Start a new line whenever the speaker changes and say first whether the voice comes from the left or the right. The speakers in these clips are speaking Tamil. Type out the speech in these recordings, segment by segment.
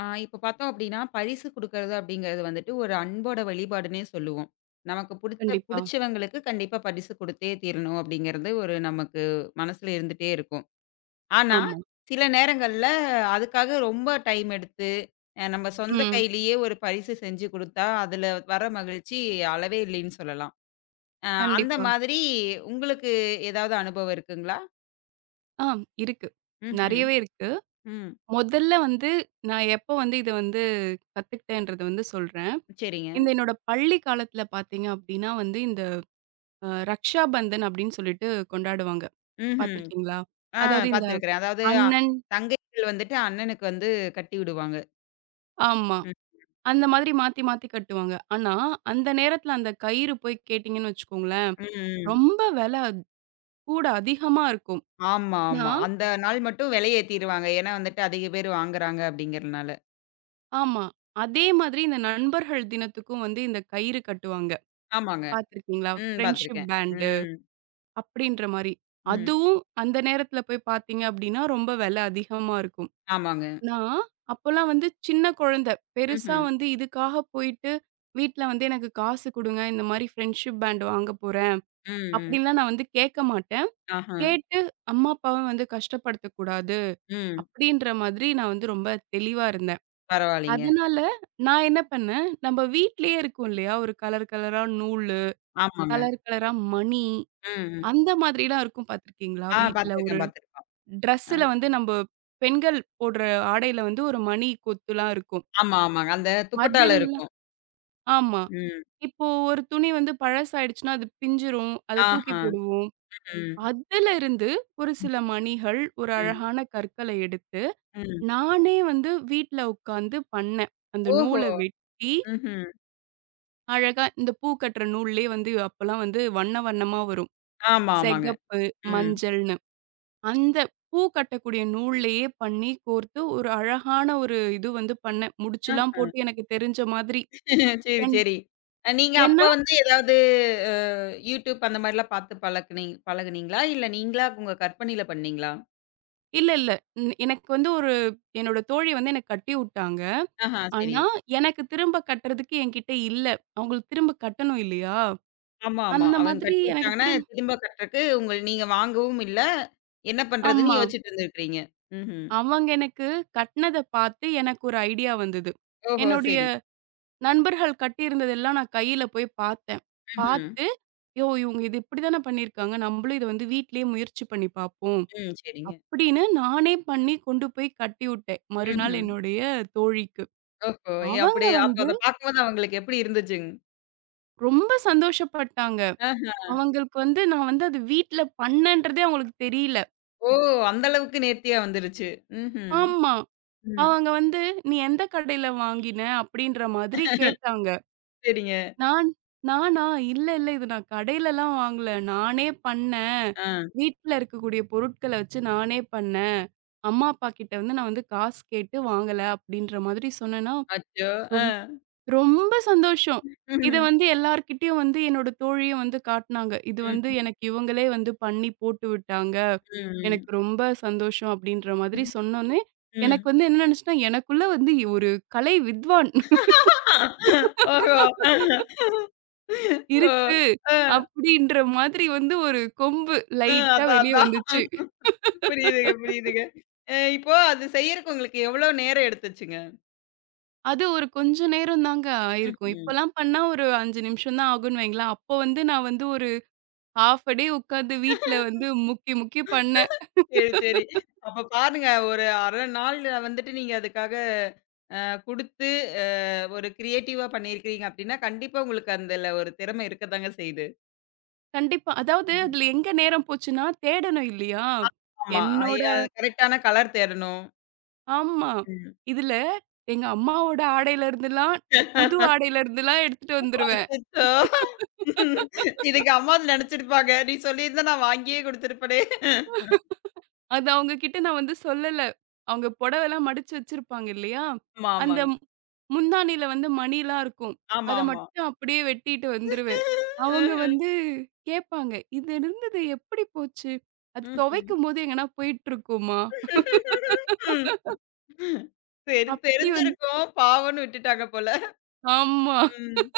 left: ஆ இப்ப பார்த்தோம் அப்படின்னா, பரிசு குடுக்குறது அப்படிங்கிறது வந்துட்டு ஒரு அன்போட வெளிப்பாடுன்னே சொல்லுவோம். நமக்கு புடித்த
right: கண்டிப்பா.
left: புடிச்சவங்களுக்கு கண்டிப்பா பரிசு குடுத்தே தீரணும் அப்படிங்கிறது ஒரு நமக்கு மனசுல இருந்துட்டே இருக்கும். ஆனா,
right: ஆமா.
left: சில நேரங்கள்ல அதுக்காக ரொம்ப டைம் எடுத்து, நம்ம சொந்த
right: ம்.
left: கையிலேயே ஒரு பரிசு செஞ்சு குடுத்தா, அதுல வர மகிழ்ச்சி அளவே இல்லைன்னு சொல்லலாம். அ அந்த
right: கண்டிப்பா.
left: மாதிரி உங்களுக்கு ஏதாவது அனுபவம் இருக்குங்களா?
right: ஆ இருக்கு.
left: ம்ஹ்ம்.
right: நெறையவே இருக்கு.
left: ம்.
right: முதல்ல வந்து நான் எப்போ வந்து இத வந்து கத்துக்கிட்டேன்றத வந்து சொல்றேன்.
left: சரிங்க.
right: இந்த என்னோட பள்ளி காலத்துல பார்த்தீங்க அப்டின்னா வந்து இந்த ரக்ஷா பந்தன் அப்டின்னு சொல்லிட்டு கொண்டாடுவாங்க.
left: ம்ஹ்ம்.
right: பார்த்துருக்கீங்களா?
left: ஆ
right: அதாவது இந்த
left: பார்த்துருக்கிறேன். அதாவது
right: அண்ணன்.
left: தங்கைகள் வந்துட்டு அண்ணனுக்கு வந்து கட்டி விடுவாங்க.
right: ஆமா.
left: ம்.
right: அந்த மாதிரி மாத்தி மாத்தி கட்டுவாங்க. ஆனா, அந்த நேரத்துல அந்த கயிறு போய் கேட்டீங்கன்னு வச்சுக்கோங்களேன்,
left: ம்.
right: ரொம்ப வெல கூட அதிகமா இருக்கும்.
left: ஆமா, ஆமா.
right: நான்
left: அந்த நாள் மட்டும் விலைய ஏத்திருவாங்க. ஏன்னா வந்துட்டு அதிக பேர் வாங்குறாங்க அப்படிங்கிறனால.
right: ஆமா. அதே மாதிரி இந்த நண்பர்கள் தினத்துக்கும் வந்து இந்த கயிறு கட்டுவாங்க.
left: ஆமாங்க.
right: பார்த்துருக்கீங்களா?
left: ம்.
right: ஃப்ரெண்ட்ஷிப்
left: பார்த்துருக்கேன்.
right: பேண்டு
left: ம்.
right: அப்படின்ற மாரி.
left: ம்.
right: அதுவும் அந்த நேரத்துல போய் பார்த்தீங்க அப்படின்னா, ரொம்ப விலை அதிகமா இருக்கும்.
left: ஆமாங்க.
right: நான் அப்போலாம் வந்து சின்ன குழந்தை. பெருசா
left: ம்ஹ்ம்.
right: வந்து இதுக்காக போயிட்டு வீட்ல வந்து எனக்கு காசு குடுங்க. இந்த மாரி ஃப்ரெண்ட்ஷிப் பேண்ட் வாங்க போறேன்.
left: ம், ம்.
right: அப்படின்லாம் நான் வந்து கேட்க மாட்டேன்.
left: ஆஹ.
right: கேட்டு அம்மா, அப்பாவும் வந்து கஷ்டப்படுத்தக்கூடாது.
left: ம்.
right: அப்படின்ற மாதிரி நான் வந்து ரொம்ப தெளிவா இருந்தேன்.
left: பரவாயில்லைங்க.
right: அதனால நான் என்ன பண்ணேன், நம்ம வீட்லயே இருக்கும் இல்லையா? ஒரு கலர் கலரா நூலு,
left: ஆமாங்க.
right: கலர் கலரா மணி,
left: ம், ம்.
right: அந்த மாதிரிலாம் இருக்கும் பார்த்துருக்கீங்களா?
left: ஆ
right: வீட்ல ஒரு
left: பார்த்துருக்கேன், பார்த்துருக்கோம். அ.
right: ட்ரெஸ்ஸுல வந்து நம்ப பெண்கள் போடுற ஆடையில வந்து ஒரு மணி கொத்துலாம் இருக்கும்.
left: ஆமா, ஆமாங்க. அந்த துப்பட்டால
right: அதெல்லாம்
left: இருக்கும்.
right: ஆமா.
left: ம்.
right: இப்போ ஒரு துணி வந்து பழசாயிடுச்சுன்னா, அது பிஞ்சிரும். அத தூக்கி
left: ஆஹ.
right: போடுவோம்.
left: ம்.
right: அதுல இருந்து ஒரு சில மணிகள், ஒரு
left: ம்.
right: அழகான கற்கள எடுத்து,
left: ம்.
right: நானே வந்து வீட்ல உட்காந்து பண்ணேன். அந்த
left: ஓஹோ!
right: நூல வெட்டி
left: ம்ஹ்ம்.
right: அழகா இந்த பூ கட்டுற நூல்லேயே வந்து அப்பலாம் வந்து வண்ண வண்ணமா வரும்.
left: ஆமா, ஆமாங்க.
right: சிகப்பு,
left: ம்.
right: மஞ்சள்னு. அந்த பூ கட்டக்கூடிய நூல்லேயே பண்ணி கோர்த்து ஒரு அழகான ஒரு இது வந்து பண்ணேன். முடிச்சுலாம்
left: ஆஹ.
right: போட்டு எனக்கு தெரிஞ்ச மாதிரி.
left: சரி,
right: என்
left: சரி. நீங்க அப்ப
right: ஏன்னா
left: வந்து ஏதாவது அ YouTube அந்த மாரிலாம் பார்த்து பழகுனீங்களா? இல்ல நீங்களா உங்க கற்பனையில பண்ணீங்களா?
right: இல்ல, இல்ல. ன் எனக்கு வந்து ஒரு என்னோட தோழி வந்து எனக்கு கட்டி உட்டாங்க.
left: ஆஹா, சரி.
right: ஆனா, எனக்கு திரும்ப கட்டுறதுக்கு என்கிட்ட இல்ல. அவங்களுக்கு திரும்ப கட்டணும் இல்லையா?
left: ஆமா, ஆமா.
right: அந்த
left: அவங்க
right: மாதிரி
left: கட்டி
right: எனக்கு
left: விட்டாங்கன்னா,
right: திரும்
left: திரும்ப கட்டுறக்கு உங்க நீங்க வாங்கவும் இல்ல. என்ன பண்றதுன்னு
right: ஆமா.
left: யோசிச்சுட்டு இருந்திருக்கிறீங்க. ம்ஹ்ம்.
right: அவங்க எனக்கு கட்னத பார்த்து எனக்கு ஒரு ஐடியா வந்தது.
left: ஓஹோ!
right: என்னுடைய
left: சரி.
right: நண்பர்கள் கட்டியிருந்ததெல்லாம் நான் கையில போய் பார்த்தேன்.
left: ம்ஹ்ம்.
right: பார்த்து, "யோ! இவுங்க இது இப்படித்தான பண்ணியிருக்காங்க. நம்மளும் இத வந்து வீட்லயே முயற்சி பண்ணி பார்ப்போம்."
left: ம். சரிங்க.
right: அப்படின்னு நானே பண்ணி கொண்டு போய் கட்டிவுட்டேன். மறுநாள்
left: ம்ஹ்ம்.
right: என்னுடைய தோழிக்கு.
left: ஓஹோ! எ
right: அவங்க
left: அப்படி அப்ப
right: வந்து
left: அத பார்க்கும்போது அவங்களுக்கு எப்படி இருந்துச்சுங்க?
right: ரொம்ப சந்தோஷப்பட்டாங்க.
left: ஆஹ.
right: அவங்களுக்கு வந்து நான் வந்து அது வீட்ல பண்ணேன்றதே அவங்களுக்கு தெரியல.
left: ஓ! அந்த அளவுக்கு நேர்த்தியா வந்துருச்சு. ம்ஹ்ம்.
right: ஆமா.
left: ம்.
right: அவங்க வந்து, "நீ எந்த கடையில வாங்கின?" அப்படின்ற மாதிரி கேட்டாங்க.
left: சரிங்க.
right: நான் நானா? இல்ல, இல்ல. இது நான் கடையிலலாம் வாங்கல. நானே பண்ணேன்.
left: ஆ.
right: வீட்ல இருக்கக்கூடிய பொருட்கள வச்சு நானே பண்ணேன். அம்மா, அப்பா கிட்ட வந்து நான் வந்து காசு கேட்டு வாங்கல அப்படின்ற மாதிரி சொன்னேன்னா,
left: அச்சோ! ஆ.
right: ரொம் ரொம்ப சந்தோஷம். இத
left: ம்ஹ்ம்.
right: வந்து எல்லார்கிட்டயும் வந்து என்னோட தோழியும் வந்து காட்டுனாங்க. இது வந்து
left: ம்ஹ்ம்.
right: எனக்கு இவங்களே வந்து பண்ணி போட்டு விட்டாங்க.
left: ம்,
right: எனக்கு ரொம்ப சந்தோஷம் அப்படின்ற மாதிரி
left: ம்.
right: சொன்னோனே,
left: ம்.
right: எனக்கு வந்து என்ன நினைச்சுட்டா, எனக்குள்ள வந்து ஒரு கலை வித்வான்
left: ஓஹோ! ஓ!
right: இருக்கு.
left: அ,
right: அப்படின்ற மாதிரி வந்து ஒரு கொம்பு
left: அ,
right: லைட்டா
left: அதான்,
right: வெளிய
left: அதான்.
right: வந்துச்சு.
left: புரியுதுங்க, புரியுதுங்க. இப்போ அது செய்யறக்கு உங்களுக்கு எவ்வளோ நேரம் எடுத்துச்சுங்க?
right: அது ஒரு கொஞ்ச நேரம் தாங்க ஆயிருக்கும்.
left: ம்ஹ்ம்.
right: இப்பலாம் பண்ணா ஒரு 5 நிமிஷம் தான் ஆகும்ன்னு வைங்களேன். அப்போ வந்து நான் வந்து ஒரு 1/2 டே உட்கார்ந்து வீட்ல வந்து முக்கி முக்கி பண்ணேன்.
left: சரி, சரி. அப்ப பாருங்க ஒரு 1/2 நாள்ல வந்துட்டு நீங்க அதுக்காக குடுத்து, அ ஒரு கிரியேட்டிவா பண்ணியிருக்கிறீங்க அப்டின்னா, கண்டிப்பா உங்களுக்கு அதுல ஒரு திறமை இருக்கத்தாங்க செய்யுது.
right: கண்டிப்பா. அதாவது
left: ம்.
right: அதுல எங்க நேரம் போச்சுன்னா, தேடணும் இல்லையா?
left: ஆமா.
right: என்னோட
left: அது கரெக்ட்டான கலர் தேடணும்.
right: ஆமா. இதுல எங்க அம்மாவோட ஆடையில இருந்துலாம், புது
left: ம்.
right: ஆடையில இருந்துலாம் எடுத்துட்டு வந்துருவேன்.
left: அச்சச்சோ! இதுக்கு அம்மாவது நெனச்சிருப்பாங்க. நீ சொல்லியிருந்தா நான் வாங்கியே குடுத்துருப்பனே!
right: அது அவங்க கிட்ட நான் வந்து சொல்லல. அவங்க புடவைலாம் மடிச்சு வச்சிருப்பாங்க இல்லையா?
left: ஆமா,
right: அந்த
left: ஆமாங்க.
right: மு- முந்தாணியில வந்து மணிலாம் இருக்கும்.
left: ஆமா,
right: அத
left: ஆமா.
right: மட்டும் அப்படியே வெட்டிட்டு வந்துருவேன். அவங்க வந்து கேட்பாங்க, "இது இருந்தது எப்படி போச்சு? அது
left: ம்ஹ்ம்.
right: துவைக்கும்போது எங்கனா போயிட்டுருக்குமா?"
left: ம்.
right: அப்படி வந்து
left: தெரிஞ்சிருக்கும். பாவம்ன்னு விட்டுட்டாங்க போல.
right: ஆமா.
left: ம்.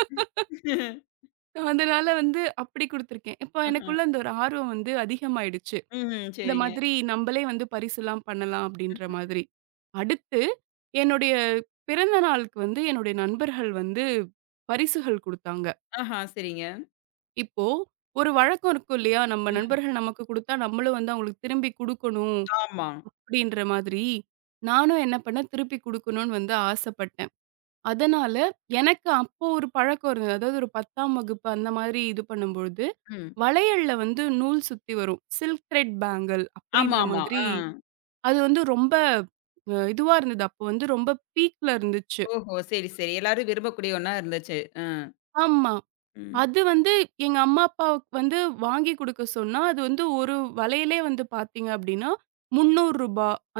right: அதனால வந்து அப்படி குடுத்துருக்கேன். இப்போ
left: ஆஹா.
right: எனக்குள்ள அந்த ஒரு ஆர்வம் வந்து அதிகமாயிடுச்சு.
left: ம்ஹ்ம்.
right: இந்த
left: சரிங்க.
right: மாதிரி நம்பளே வந்து பரிசுலாம் பண்ணலாம் அப்படின்ற மாதிரி. அடுத்து என்னுடைய பிறந்த நாளுக்கு வந்து என்னுடைய நண்பர்கள் வந்து பரிசுகள் குடுத்தாங்க.
left: ஆஹா, சரிங்க.
right: இப்போ ஒரு வழக்கம் இருக்கும் இல்லையா? நம்ம
left: ம்.
right: நண்பர்கள் நமக்கு குடுத்தா நம்மளும் வந்து அவங்களுக்கு திரும்பி குடுக்கணும்
left: ஆமா.
right: அப்படின்ற மாதிரி, நானும் என்ன பண்ணேன் திருப்பி குடுக்கணும்னு வந்து ஆசைப்பட்டேன். அதனால எனக்கு அப்போ ஒரு பழக்கம் இருந்தது. அதாவது ஒரு 10ஆம் வகுப்பு அந்த மாதிரி இது பண்ணும்பொழுது,
left: ம்.
right: வளையல்ல வந்து நூல் சுத்தி வரும். சில்க் த்ரெட் பேங்கிள்
left: ஆமா,
right: அப்படின்ற
left: ஆமா.
right: மாதிரி
left: ஆ.
right: அது வந்து ரொம்ப இதுவா இருந்தது. அப்போ வந்து ரொம்ப பீக்ல இருந்துச்சு.
left: ஓஹோ! சரி, சரி. எல்லாரும் விரும்பக்கூடிய ஒண்ணா இருந்துச்சு. அ.
right: ஆமா.
left: ம்.
right: அது வந்து எங்க அம்மா, அப்பாவுக்கு வந்து வாங்கி குடுக்க சொன்னா, அது வந்து ஒரு வளையலே வந்து பார்த்தீங்க அப்படின்னா, ரூ. 300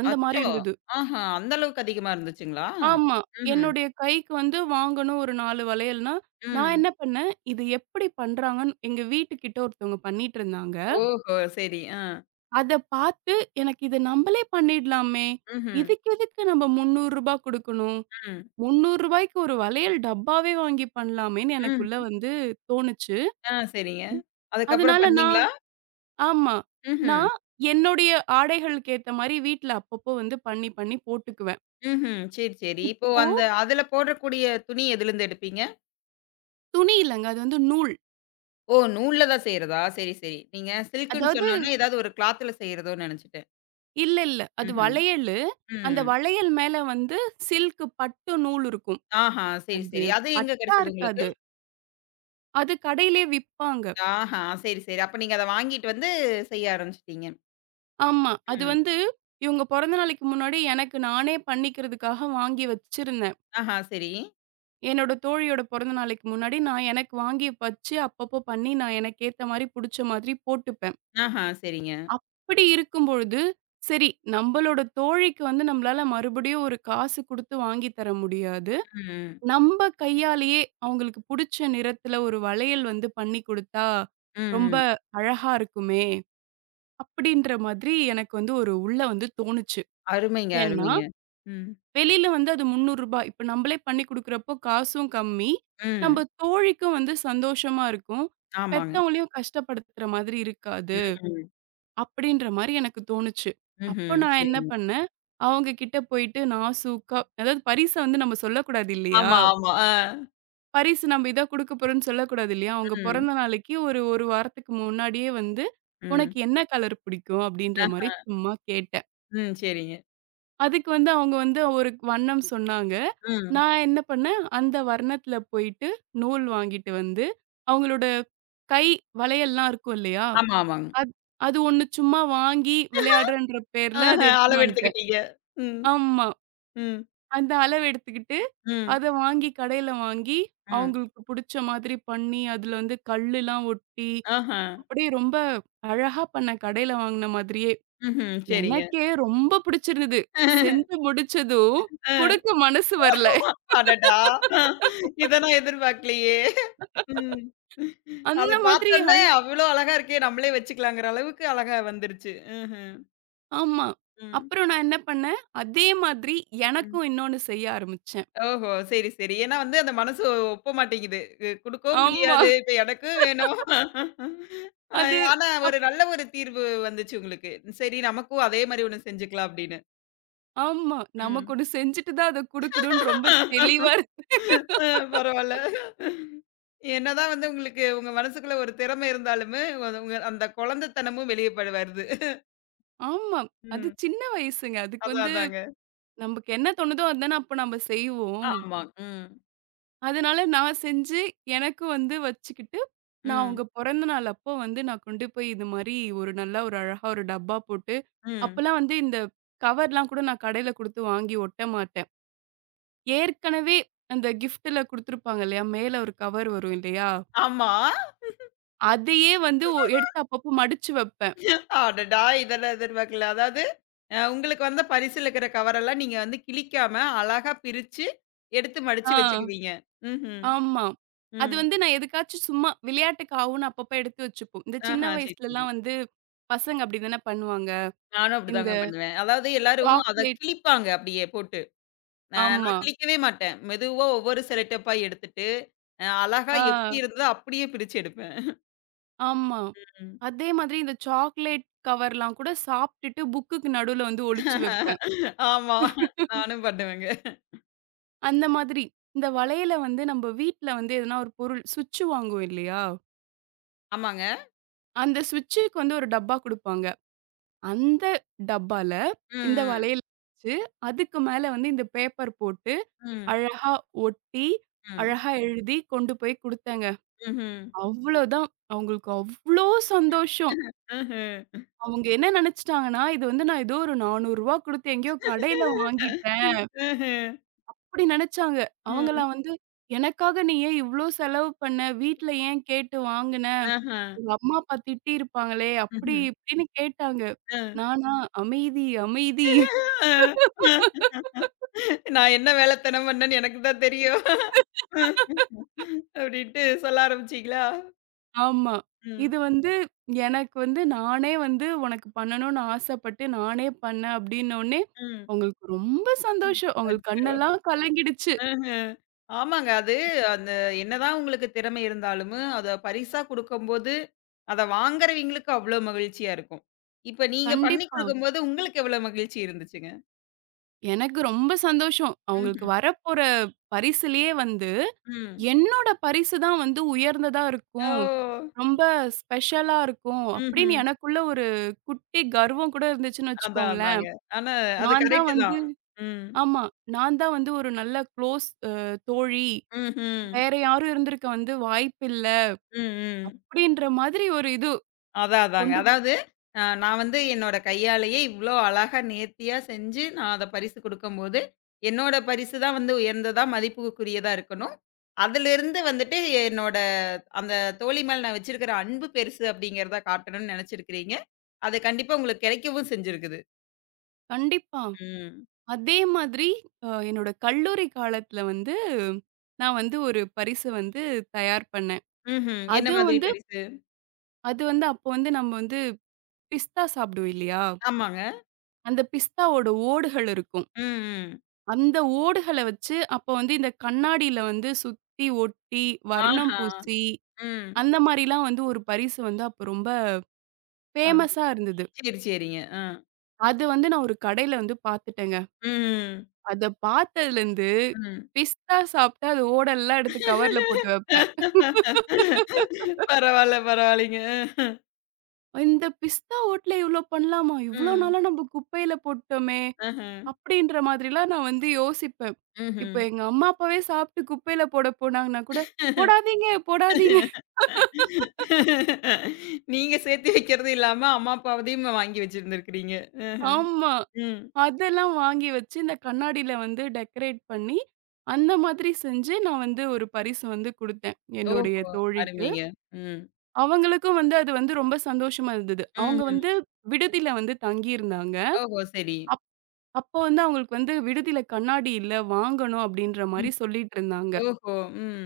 right: அந்த மாரி
left: அச்சோ!
right: இருந்தது.
left: ஆஹா, அந்த அளவுக்கு அதிகமா இருந்துச்சுங்களா?
right: ஆமா.
left: ம்ஹ்ம்.
right: என்னுடைய கைக்கு வந்து வாங்கணும் ஒரு 4 வளையல்னா, நான்
left: ம்.
right: என்ன பண்ணேன், இது எப்படி பண்றாங்கன்னு எங்க வீட்டுக்கிட்ட ஒருத்தவங்க பண்ணிட்டு இருந்தாங்க.
left: ஓஹோ! சரி. ஆ.
right: அத பார்த்து, எனக்கு இத நம்பளே பண்ணிடலாமே!
left: ம்ஹ்ம்.
right: இதுக்கு எதுக்கு நம்ம ரூ. 300 குடுக்கணும்? ரூ.
left: ம்.
right: 300க்கு ஒரு வளையல் டப்பாவே வாங்கி பண்ணலாமேன்னு
left: ம்.
right: எனக்குள்ள வந்து தோணுச்சு.
left: ஆ சரிங்க. அதுக்கப்புறம்
right: அதனால நான்
left: பண்ணீங்களா?
right: ஆமா.
left: ம்ஹ்ம்.
right: நான் என்னுடைய ஆடைகளுக்கு ஏத்த மாரி வீட்ல அப்பப்போ வந்து பண்ணி, பண்ணி போட்டுக்குவேன்.
left: ம்ஹ்ம். சரி, சரி. இப்போ
right: இப்போ
left: அந்த அதுல போடக்கூடிய துணி எதுலருந்து எடுப்பீங்க?
right: துணி இல்லங்க. அது வந்து நூல்.
left: ஓ! நூல்ல தான் செய்றதா? சரி, சரி. நீங்க சில்க்குன்னு
right: அதாவது
left: சொன்னோனே, ஏதாவது ஒரு கிளாத்ல செய்றதோன்னு நெனச்சுட்டேன்.
right: இல்ல, இல்ல. அது
left: ம்ஹ்ம்.
right: வளையலு. அந்த
left: ம்.
right: வளையல் மேல வந்து சில்க் பட்டு நூல் இருக்கும்.
left: ஆஹா! சரி,
right: அது
left: சரி. அது எங்க
right: பட்டா
left: கெடைச்சது உங்களுக்கு?
right: இருக்காது. அது கடையிலயே விப்பாங்க.
left: ஆஹா! சரி, சரி. அப்ப நீங்க அத வாங்கிட்டு வந்து செய்ய ஆரம்பிச்சுட்டீங்க.
right: ஆமா. அது
left: ம்.
right: வந்து இவங்க பொறந்த நாளைக்கு முன்னாடி எனக்கு நானே பண்ணிக்கிறதுக்காக வாங்கி வச்சிருந்தேன்.
left: ஆஹா! சரி.
right: என்னோட தோழியோட பிறந்த நாளைக்கு முன்னாடி நான் எனக்கு வாங்கி வச்சு, அப்பப்போ பண்ணி நான் எனக்கு ஏத்த மாரி புடிச்ச மாதிரி போட்டுப்பேன்.
left: ஆஹா! சரிங்க.
right: அப்படி இருக்கும் பொழுது, சரி நம்பளோட தோழிக்கு வந்து நம்மளால மறுபடியும் ஒரு காசு குடுத்து வாங்கி தர முடியாது.
left: ம்.
right: நம்ப கையாலேயே அவங்களுக்கு புடிச்ச நிறத்துல ஒரு வளையல் வந்து பண்ணி குடுத்தா, ரொம்ப
left: ம். ம்.
right: அழகா இருக்குமே! அப்படின்ற மாதிரி எனக்கு வந்து ஒரு உள்ள வந்து தோணுச்சு.
left: அருமைங்க,
right: ஏன்னா
left: அருமைங்க. ம்.
right: வெளியில வந்து அது ரூ. 300 இப்ப நம்மளே பண்ணி குடுக்குறப்போ காசும் கம்மி.
left: ம்.
right: நம்ம தோழிக்கும் வந்து சந்தோஷமா இருக்கும்.
left: ஆமாங்க.
right: பெத்தவங்களையும் கஷ்டப்படுத்துற மாதிரி இருக்காது.
left: ம்.
right: அப்படின்ற மாரி எனக்கு தோணுச்சு. அப்போ
left: ம்ஹ்ம்.
right: நான் என்ன
left: சரிங்க.
right: பண்ணேன், அவங்க கிட்ட போயிட்டு நாசூக்கா அதாவது பரிச வந்து நம்ம சொல்லக்கூடாது இல்லையா?
left: ஆமா, ஆமா. ஆ.
right: பரிசு நம்ம இத குடுக்க போறோம்ன்னு சொல்லக்கூடாது இல்லையா? அவங்க
left: ம்.
right: பொறந்த நாளைக்கு ஒரு 1 வாரத்துக்கு முன்னாடியே வந்து,
left: ம்.
right: "உனக்கு என்ன கலர் பிடிக்கும்?" அப்படின்ற மாரி
left: ஆஹா.
right: சும்மா கேட்டேன்.
left: ம். சரிங்க.
right: அதுக்கு வந்து அவங்க வந்து ஒரு வண்ணம் சொன்னாங்க.
left: ம்.
right: நான் என்ன பண்ணேன், அந்த வர்ணத்தில போயிட்டு நூல் வாங்கிட்டு வந்து, அவங்களோட கை வளையல்லாம் இருக்கும் இல்லையா?
left: ஆமா, ஆமாங்க.
right: அத் அது ஒண்ணு சும்மா வாங்கி விளையாடுறேன்ற பேர்ல அத
left: ஆஹா.
right: எடுத்துன்னு
left: அளவு
right: வந்துட்டேன்.
left: எடுத்துக்கிட்டீங்க. ம்.
right: ஆமா.
left: ம்.
right: அந்த அளவு எடுத்துக்கிட்டு,
left: ம்.
right: அத வாங்கி கடையில வாங்கி,
left: ம்.
right: அவங்களுக்கு புடிச்ச மாதிரி பண்ணி, அதுல வந்து கல்லுலாம் ஒட்டி,
left: ஆஹா.
right: அப்படியே ரொம்ப அழகா பண்ணேன் கடையில வாங்குன மாதிரியே.
left: ம்ஹ்ம். சரிங்க.
right: எனக்கே ரொம்ப பிடிச்சிருந்தது. செஞ்சு முடிச்சதும்,
left: ஆ.
right: குடுக்க மனசு வரல.
left: அடடா! ஆ. இத நான் எதிர்பார்க்கலையே! ம். அத
right: அந்த மாதிரி
left: பார்த்தோன்னே,
right: அழகா
left: அவ்ளோ அழகா இருக்கே! நம்மளே வச்சுக்கலாங்கிற அளவுக்கு அழகா வந்துருச்சு. ம்ஹ்ம்.
right: ஆமா.
left: ம்.
right: அப்புறம் நான் என்ன பண்ணேன், அதே மாதிரி
left: ம்.
right: எனக்கும் இன்னொன்னு செய்ய ஆரம்பிச்சேன்.
left: ஓஹோ! சரி, சரி. ஏன்னா வந்து அந்த மனசு ஒப்ப மாட்டேங்குது. குடுக்கவும்
right: ஆமா.
left: முடியாது. இப்ப எனக்கும் வேணும். அ
right: அது
left: ஆனா ஒரு
right: அப்
left: நல்ல ஒரு தீர்வு வந்துச்சு உங்களுக்கு. சரி நமக்கும் அதே மாரி ஒண்ணு செஞ்சுக்கலாம் அப்படின்னு.
right: ஆமா. நமக்கு
left: ம்.
right: ஒண்ணு செஞ்சுட்டு தான் அத குடுக்கணும்னு ரொம்ப தெளிவா இருந்தேன்.
left: அ பரவால்ல. என்னதான் வந்து உங்களுக்கு உங்க மனசுக்குள்ள ஒரு திறமை இருந்தாலுமே, அது உங்க அந்த குழந்தைத்தனமும் வெளிய படு வருது.
right: ஆமா. அது
left: ம்.
right: சின்ன வயசுங்க. அதுக்கு
left: அதான்
right: வந்து
left: அதாங்க.
right: நமக்கு என்ன தோணுதோ அதுதானே அப்ப நம்ம செய்வோம்.
left: ஆமா. ம்.
right: அதனால நான் செஞ்சு, எனக்கு வந்து வச்சுக்கிட்டு, நான்
left: ம்.
right: அவங்க பொறந்த நாள் அப்போ வந்து நான் கொண்டு போய் இது மாரி ஒரு நல்லா ஒரு அழகா ஒரு டப்பா போட்டு,
left: ம்.
right: அப்பலாம் வந்து இந்த கவர்லாம் கூட நான் கடையில குடுத்து வாங்கி ஒட்ட மாட்டேன். ஏற்கனவே அந்த கிஃப்ட்ல குடுத்துருப்பாங்க இல்லையா? மேல ஒரு கவர் வரும் இல்லையா?
left: ஆமா.
right: அதையே வந்து எடுத்து அப்பப்போ மடிச்சு வைப்பேன்.
left: அடடா! இதெல்லாம் எதிர்பார்க்கல. அதாவது உங்களுக்கு வந்த பரிசில இருக்கிற கவரெல்லாம் நீங்க வந்து கிழிக்காம, அழகா பிரிச்சு, எடுத்து மடிச்சு
right: ஆ,
left: வச்சுக்குவீங்க. ம்ஹ்ம்.
right: ஆமா. அது
left: ம்.
right: வந்து நான் எதுக்காச்சும் சும்மா விளையாட்டுக்கு ஆவும்ன்னு அப்பப்போ எடுத்து வச்சுப்போம். இந்த சின்ன
left: ஆஹா, சரி, சரி.
right: வயசுலலாம் வந்து பசங்க அப்டி தானே பண்ணுவாங்க.
left: நானும்
right: இந்த
left: அப்படிதாங்க பண்ணுவேன். அதாவது எல்லாரும் அத
right: சாக்லேட்
left: கிழிப்பாங்க அப்படியே போட்டு.
right: ஆமா.
left: நான் கிழிக்கவே மாட்டேன். மெதுவா ஒவ்வொரு செலோடேப்பா எடுத்துட்டு, அழகா எப்படி
right: ஆ.
left: இருந்ததோ அப்படியே பிரிச்சு எடுப்பேன்.
right: ஆமா.
left: ம்.
right: அதே மாதிரி இந்த சாக்லேட் கவர்லாம் கூட சாப்ட்டுட்டு புக்குக்கு நடுவுல வந்து ஒளிச்சு வைப்பேன்.
left: ஆமா. நானும் பண்ணுவேங்க.
right: அந்த மாதிரி. இந்த வளையல வந்து நம்ம வீட்ல வந்து எதனா ஒரு பொருள் சுவிட்ச் வாங்குவோம் இல்லையா?
left: ஆமாங்க.
right: அந்த சுவிட்சுக்கு வந்து ஒரு டப்பா குடுப்பாங்க. அந்த டப்பால
left: ம்,
right: இந்த
left: ம்.
right: வளையல் வச்சு, அதுக்கு மேல வந்து இந்த பேப்பர் போட்டு
left: ம்,
right: அழகா ஒட்டி,
left: ம்.
right: அழகா எழுதி கொண்டு போய் குடுத்தேங்க.
left: ம்ஹ்ம்.
right: அவ்வளோதான். அவங்களுக்கு அவ்ளோ சந்தோஷம்.
left: ம்ஹ்ம்.
right: அவங்க என்ன நெனச்சுட்டாங்கன்னா, இது வந்து நான் ஏதோ ஒரு ரூ. 400 குடுத்து எங்கேயோ கடையில வாங்கிட்டேன்.
left: ம்ஹ்ம்.
right: அப்படி நெனச்சாங்க.
left: ம்ஹ்ம். ம்.
right: அவங்கலாம் வந்து, "எனக்காக நீ ஏன் இவ்ளோ செலவு பண்ண? வீட்ல ஏன் கேட்டு வாங்குன?
left: ஆஹ.
right: உங்க அம்மா, அப்பா திட்டியிருப்பாங்களே!" அப்படி
left: ம்ஹ்ம்.
right: இப்படின்னு கேட்டாங்க.
left: அ.
right: நானா, "அமைதி, அமைதி."
left: அ. அ, நான் என்ன வேலைத்தனம் பண்ணேன்னு எனக்கு தான் தெரியும். அப்டின்ட்டு சொல்ல ஆரம்பிச்சீங்களா?
right: ஆமா.
left: ம்.
right: இது வந்து எனக்கு வந்து நானே வந்து உனக்கு பண்ணணும்னு ஆசைப்பட்டு நானே பண்ணேன் அப்படின்னோனே,
left: ம்.
right: அவங்களுக்கு ரொம்ப சந்தோஷம்.
left: அது
right: அவங்களுக்கு கண்ணெல்லாம் கலங்கிடுச்சு.
left: ம்ஹ்ம். ஆமாங்க. அது அந்த என்னதான் உங்களுக்கு திறமை இருந்தாலும், அத பரிசா குடுக்கும்போது, அத வாங்குறவங்களுக்கு அவ்ளோ மகிழ்ச்சியா இருக்கும். இப்ப நீங்க பண்ணி
right: கண்டிப்பா.
left: குடுக்கும்போது உங்களுக்கு எவ்ளோ மகிழ்ச்சி இருந்துச்சுங்க?
right: எனக்கு ரொம்ப சந்தோஷம். அவங்களுக்கு
left: ம்ஹ்ம்.
right: வரப்போற பரிசுலயே வந்து
left: ம்.
right: என்னோட பரிசு தான் வந்து உயர்ந்ததா இருக்கும்.
left: ஓ!
right: ரொம்ப ஸ்பெஷலா இருக்கும். அப்படின்னு
left: ம்ஹ்ம்.
right: எனக்குள்ள ஒரு குட்டி கர்வம் கூட இருந்துச்சுன்னு
left: அதான்
right: வச்சுக்கோங்களேன்.
left: அதாங்க. ஆனா அது
right: நான் தான்
left: கரெக்ட்டு
right: வந்து
left: தான். ம்.
right: ஆமா. நான் தான் வந்து ஒரு நல்ல குளோஸ் தோழி.
left: ம்ஹ்ம்.
right: வேற யாரும் இருந்திருக்க வந்து வாய்ப்பில்ல.
left: ம். ம்.
right: அப்படின்ற மாதிரி ஒரு இது
left: அதான் அதாங்க.
right: கொண்டு
left: அதாவது நான் வந்து என்னோட கையாலேயே இவ்ளோ அழகா நேர்த்தியா செஞ்சு, நான் அத பரிசு குடுக்கும்போது, என்னோட பரிசு தான் வந்து உயர்ந்ததா, மதிப்புக்குரியதா இருக்கணும். அதிலிருந்து வந்துட்டு என்னோட அந்த தோழி மேல நான் வச்சிருக்கிற அன்பு பெருசு அப்படிங்கிறத காட்டணும்னு நெனச்சிருக்கிறீங்க. அது கண்டிப்பா உங்களுக்கு கெடைக்கவும் செஞ்சிருக்குது.
right: கண்டிப்பா.
left: ம்.
right: அதே மாதிரி என்னோட கல்லூரி காலத்துல வந்து நான் வந்து ஒரு பரிசு வந்து தயார் பண்ணேன்.
left: ம்ஹ்ம். என்ன
right: அதுவும்
left: மாதிரி
right: வந்து
left: பரிசு?
right: அது வந்து அப்போ வந்து நம்ம வந்து பிஸ்தா சாப்பிடுவோம் இல்லையா?
left: ஆமாங்க.
right: அந்த பிஸ்தாவோட ஓடுகள் இருக்கும்.
left: ம், ம்.
right: அந்த ஓடுகள வச்சு அப்ப வந்து இந்த கண்ணாடியில வந்து சுத்தி ஒட்டி, வர்ணம்
left: ஆஹா!
right: பூசி,
left: ம்.
right: அந்த மாரிலாம் வந்து ஒரு பரிசு வந்து அப்ப ரொம்ப
left: அம்.
right: ஃபேமஸா இருந்தது.
left: சரி, சரிங்க. அ.
right: அது வந்து நான் ஒரு கடையில வந்து பாத்துட்டேங்க.
left: ம்,
right: அத பாத்ததுலருந்து
left: ம்.
right: பிஸ்தா சாப்ட்டா அது ஓடெல்லாம் எடுத்து கவர்ல போட்டு வைப்பேன்.
left: பரவால்ல, பரவால்லைங்க.
right: இந்த பிஸ்தா ஓட்டுல இவ்ளோ பண்ணலாமா? இவ்ளோ
left: ம்.
right: நாளா நம்ம குப்பையில போட்டோமே!
left: ஆஹா.
right: அப்படின்ற மாதிரிலாம் நான் வந்து யோசிப்பேன். இப்ப
left: ம்ஹ்ம்.
right: எங்க அம்மா, அப்பாவே சாப்பிட்டு குப்பையில போட போனாங்கன்னா கூட, "போடாதீங்க, போடாதீங்க."
left: நீங்க சேர்த்து வைக்கிறது இல்லாம, அம்மா அப்பாவதையும் வாங்கி வச்சிருந்திருக்கிறீங்க. ம்ஹ்ம்.
right: ஆமா.
left: ம்.
right: அதெல்லாம் வாங்கி வச்சு, இந்த கண்ணாடில வந்து டெக்கரேட் பண்ணி, அந்த மாதிரி செஞ்சு நான் வந்து ஒரு பரிசு வந்து குடுத்தேன்,
left: ஓஹோ!
right: என்னுடைய தோழிக்கு.
left: அருமைங்க. ம்.
right: அவங்களுக்கும் வந்து அது வந்து ரொம்ப சந்தோஷமா இருந்தது. அவங்க
left: ம்ஹ்ம்.
right: வந்து விடுதியில வந்து தங்கியிருந்தாங்க.
left: ஓஹோ! சரி.
right: அப் அப்போ வந்து அவங்களுக்கு வந்து விடுதியில கண்ணாடி இல்ல, வாங்கணும் அப்படின்ற மாரி
left: ம்.
right: சொல்லிட்டு இருந்தாங்க.
left: ஓஹோ! ம்.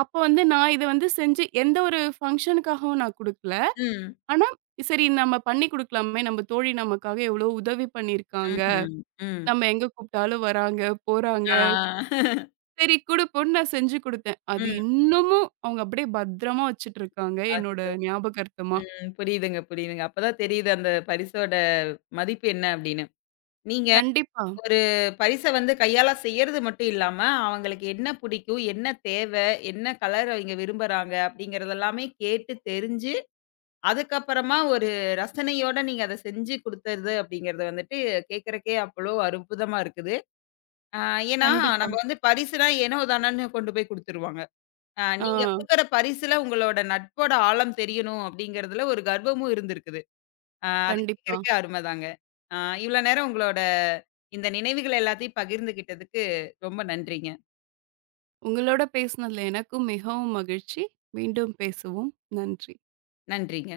right: அப்போ வந்து நான் இத வந்து செஞ்சு எந்த ஒரு ஃபங்ஷனுக்காகவும் நான் குடுக்கல.
left: ம்.
right: ஆனா, சரி நம்ம பண்ணி குடுக்கலாமே! நம்ம தோழி நமக்காக எவ்வளோ உதவி பண்ணியிருக்காங்க.
left: ம்ஹ்ம். ம்.
right: நம்ம எங்க கூப்பிட்டாலும் வராங்க, போறாங்க.
left: ஆ.
right: சரி குடுப்போம்ன்னு நான் செஞ்சு குடுத்தேன். அது
left: ம்.
right: இன்னமும் அவங்க அப்படியே பத்திரமா வச்சுட்டு இருக்காங்க,
left: அ
right: என்னோட ஞாபகார்த்தமா.
left: ம். புரியுதுங்க, புரியுதுங்க. அப்பதான் தெரியுது அந்த பரிசோட மதிப்பு என்ன அப்படின்னு. நீங்க
right: கண்டிப்பா,
left: ஒரு பரிச வந்து கையால செய்யறது மட்டும் இல்லாம, அவங்களுக்கு என்ன பிடிக்கும்? என்ன தேவை? என்ன கலர் அவிங்க விரும்புறாங்க? அப்படிங்கிறது எல்லாமே கேட்டு தெரிஞ்சு, அதுக்கப்புறமா ஒரு ரசனையோட நீங்க அத செஞ்சு குடுத்தது அப்படிங்கிறது வந்துட்டு கேட்கறக்கே அவ்வளோ அற்புதமா இருக்குது. அ ஏன்னா ம்.
right: கண்டிப்பா.
left: நம்ம வந்து பரிசுனா ஏனோ தானோன்னு கொண்டு போய் குடுத்துருவாங்க.
right: ஆ
left: நீங்க குடுக்குற பரிசுல உங்களோட நட்போட ஆழம் தெரியணும் அப்படிங்கிறதுல ஒரு கர்வமும் இருந்திருக்குது. ஆ அது
right: கண்டிப்பா.
left: கேட்கறக்கே அருமைதாங்க. ஆ இவ்வளோ நேரம் உங்களோட இந்த நினைவுகள் எல்லாத்தையும் பகிர்ந்துகிட்டதுக்கு ரொம்ப நன்றிங்க.
right: உங்களோட பேசினதுல எனக்கும் மிகவும் மகிழ்ச்சி. மீண்டும் பேசுவோம். நன்றி.
left: நன்றிங்க.